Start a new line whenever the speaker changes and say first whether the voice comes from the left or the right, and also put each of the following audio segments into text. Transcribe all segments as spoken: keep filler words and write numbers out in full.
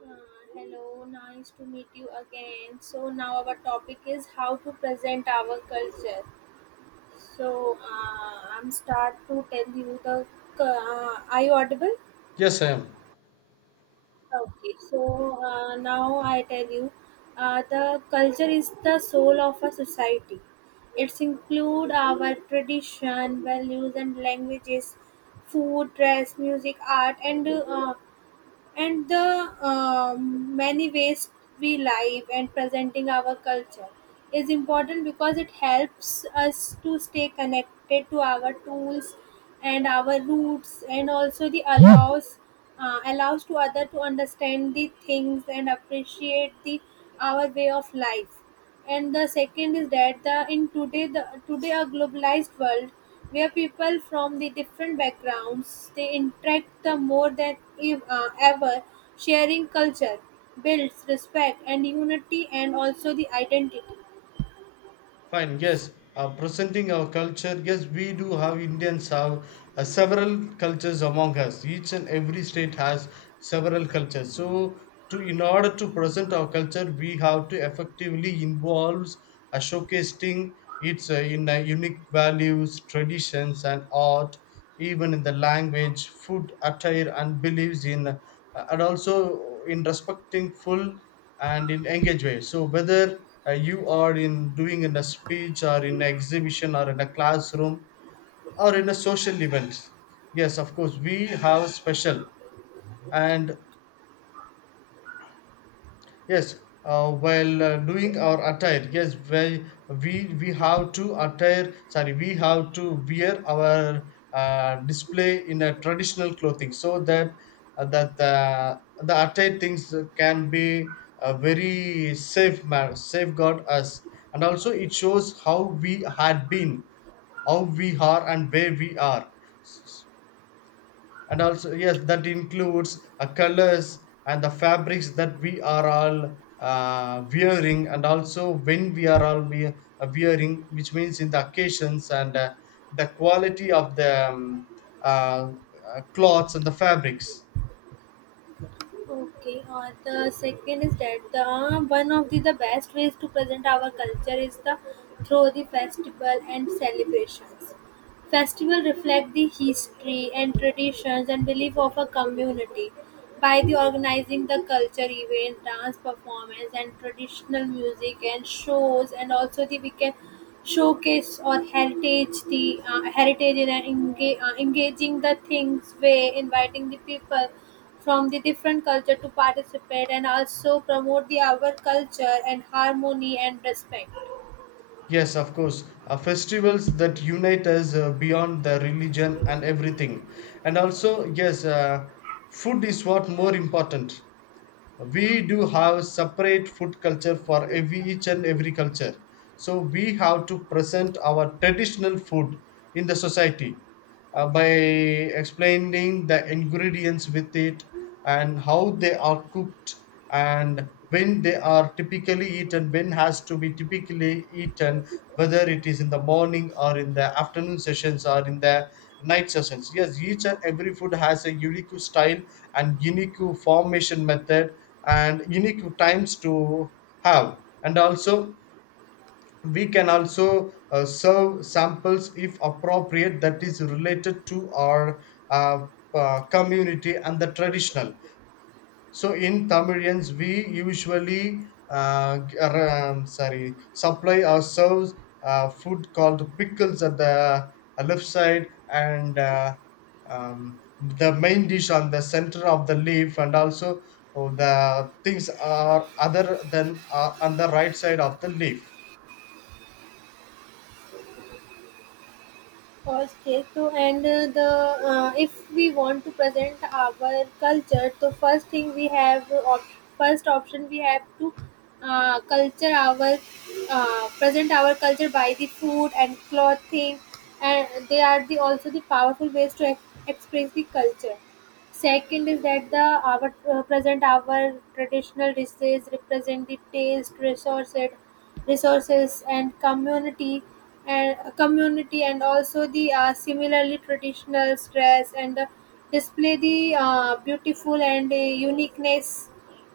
right: Uh, Hello, nice to meet you again. So now our topic is how to present our culture. So uh, I'm start to tell you the. Uh, are you audible?
left: Yes, I am.
right: Okay. So uh, now I tell you, uh, the culture is the soul of a society. It's include our tradition, values, and languages, food, dress, music, art, and uh, and the um, many ways we live and presenting our culture is important because it helps us to stay connected to our tools and our roots and also the allows uh, allows to other to understand the things and appreciate the our way of life and the second is that the in today the today a globalized world where people from the different backgrounds they interact the more than ev- uh, ever, sharing culture builds respect and unity and also the identity.
left: Fine. Yes, uh, presenting our culture. Yes, we do have Indians have uh, several cultures among us. Each and every state has several cultures. So, to in order to present our culture, we have to effectively involves uh, showcasing its uh, in uh, unique values, traditions, and art. Even in the language, food, attire, and beliefs in, uh, And also in respecting full and in engaged way. So whether uh, you are in doing in a speech or in an exhibition or in a classroom or in a social event, yes, of course, we have special and yes, uh, while uh, doing our attire, yes, we we we have to attire. Sorry, we have to wear our uh, display in a traditional clothing so that uh, that the the attire things can be a very safe ma- safeguard us, and also it shows how we had been, how we are, and where we are. And also yes, that includes uh, colors and the fabrics that we are all uh, wearing, and also when we are all we uh, wearing, which means in the occasions, and uh, the quality of the um, uh, uh, cloths and the fabrics.
right: Okay, uh, the second is that the one of the, the best ways to present our culture is the through the festival and celebrations. Festivals reflect the history and traditions and belief of a community by the organizing the culture event, dance performance and traditional music and shows and also the we can showcase or heritage the uh, heritage in an enga- uh, engaging the things way inviting the people from the different culture to participate and also promote the our culture and harmony and respect.
left: Yes, of course, uh, festivals that unite us uh, beyond the religion and everything. And also yes, uh, food is what more important. We do have separate food culture for every each and every culture, so we have to present our traditional food in the society uh, by explaining the ingredients with it, and how they are cooked, and when they are typically eaten, when has to be typically eaten, whether it is in the morning or in the afternoon sessions or in the night sessions. Yes, each and every food has a unique style and unique formation method and unique times to have. And also we can also uh, serve samples if appropriate, that is related to our uh, uh, community and the traditional. So in Tamilians, we usually uh, g- ar- um, sorry, supply ourselves uh, food called pickles at the uh, left side, and uh, um, the main dish on the center of the leaf, and also oh, the things are other than uh, on the right side of the leaf.
right: Okay, So, and uh, the uh, if we want to present our culture, so first thing we have uh, op- first option we have to uh, culture our uh, present our culture by the food and clothing, and they are the also the powerful ways to ex- express the culture. Second is that the our uh, present our traditional dishes represent the taste, resources, resources and community and uh, community and also the uh, similarly traditional dress and uh, display the uh, beautiful and uh, uniqueness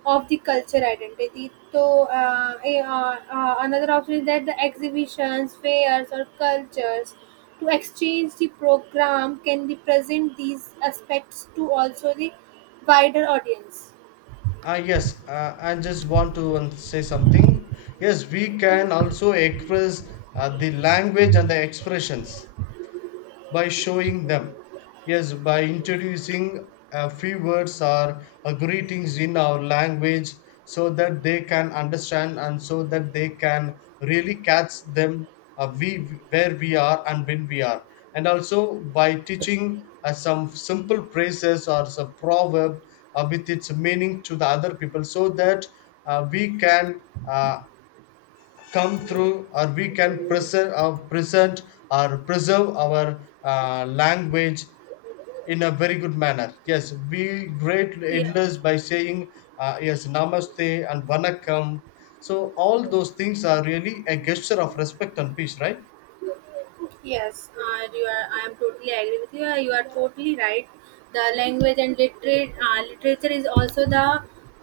right: of the culture identity. So uh, eh, uh, uh, another option is that the exhibitions, fairs, or cultures to exchange the program can represent these aspects to also the wider audience.
left: Ah, yes, uh, I just want to um, say something. Yes, we can also express uh, the language and the expressions, by showing them. Yes, by introducing a few words or a greetings in our language so that they can understand, and so that they can really catch them, uh, we where we are and when we are. And also by teaching uh, some simple phrases or some proverb uh, with its meaning to the other people, so that uh, we can uh, come through or we can present or present or preserve our uh, language in a very good manner. Yes, we great
right: Yes.
left: elders by saying uh, yes, namaste and vanakkam. So all those things are really a gesture of respect and peace, right?
right: Yes, uh, you are, I am totally agree with you. Uh, You are totally right. The language and literate, uh, literature is also the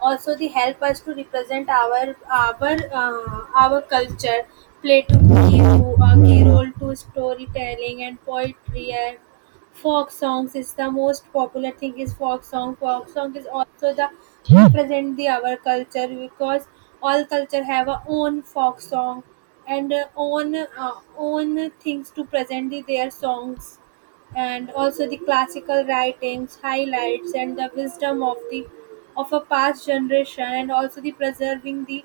right: also the help us to represent our our uh, our culture. Play to key to a key role to storytelling and poetry and folk songs is the most popular thing is folk song folk song is also the represent the our culture because all culture have a own folk song and uh, own uh, own things to present the, their songs and also the classical writings highlights and the wisdom of the of a past generation and also the preserving the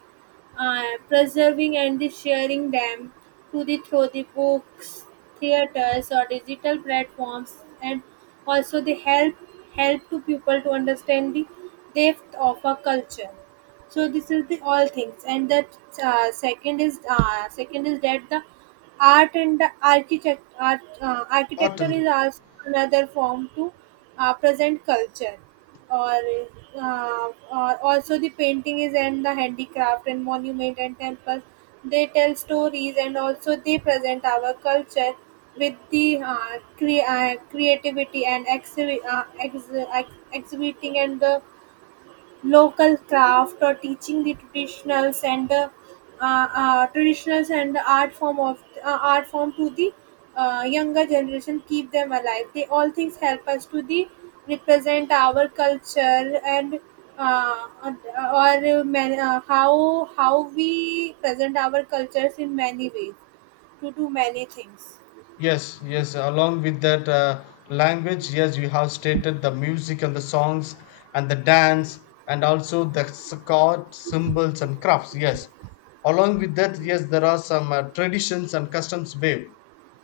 right: uh, preserving and the sharing them to the through the books, theaters, or digital platforms, and also they help help to people to understand the depth of a culture. So this is the all things, and the uh, second is uh, second is that the art and the architect art, uh,
left: Art
right: architecture
left: and
right: is also another form to uh, present culture or uh, or also the painting is and the handicraft and monument and temples they tell stories and also they present our culture with the uh, cre- uh, creativity and exhi- uh, ex- ex- exhibiting and the local craft or teaching the traditionals and uh, uh, uh, traditionals and art form of uh, art form to the uh, younger generation keep them alive they all things help us to the represent our culture and uh, or man, uh, how how we present our cultures in many ways to do many things.
left: yes, yes. Along with that uh, language, yes, you have stated the music and the songs, and the dance, and also the scarred symbols and crafts. Yes. Along with that, yes, there are some uh, traditions and customs wave.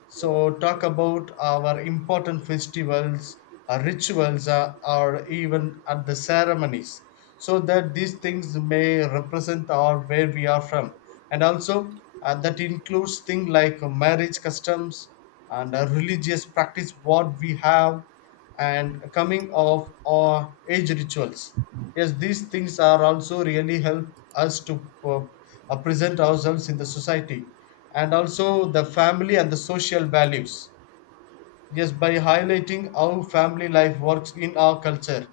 left: So, talk about our important festivals, our rituals, uh, or even at the ceremonies, so that these things may represent our where we are from. And also uh, that includes things like marriage customs, and uh, religious practice what we have, and coming of or age rituals. Yes, these things are also really help us to uh, uh, present ourselves in the society, and also the family and the social values. Yes, by highlighting how family life works in our culture,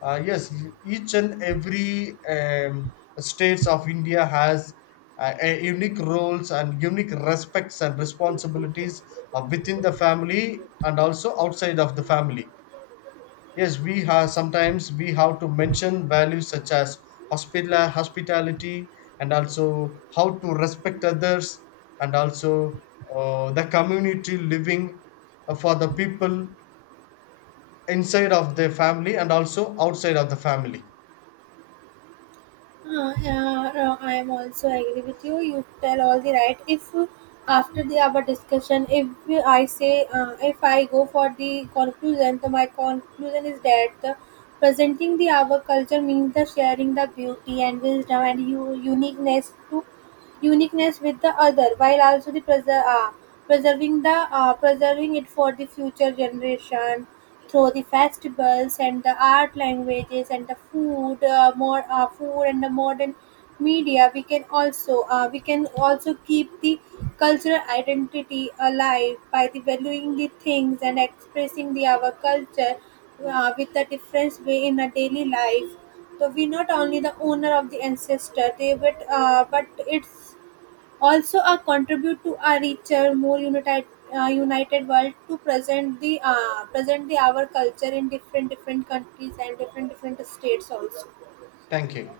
left: uh, yes, each and every um, states of India has uh, a unique roles and unique respects and responsibilities uh, within the family and also outside of the family. Yes, we have sometimes we have to mention values such as hospital hospitality, and also how to respect others, and also uh, the community living uh, for the people inside of their family and also outside of the family.
right: Uh, yeah, uh, I am also agree with you. You tell all the right. If uh, after the our discussion, if I say, uh, if I go for the conclusion, so my conclusion is that the presenting the our culture means the sharing the beauty and wisdom and u- uniqueness to uniqueness with the other, while also the preser- uh, preserving the uh, preserving it for the future generation through the festivals and the art languages and the food uh, more uh, food and the modern media we can also uh, we can also keep the cultural identity alive by the valuing the things and expressing the our culture uh, with a different way in a daily life so we're not only the owner of the ancestor, they but uh, but it's also a contribute to a richer, more united uh, united world to present the uh, present the our culture in different different countries and different different states also.
left: Thank you.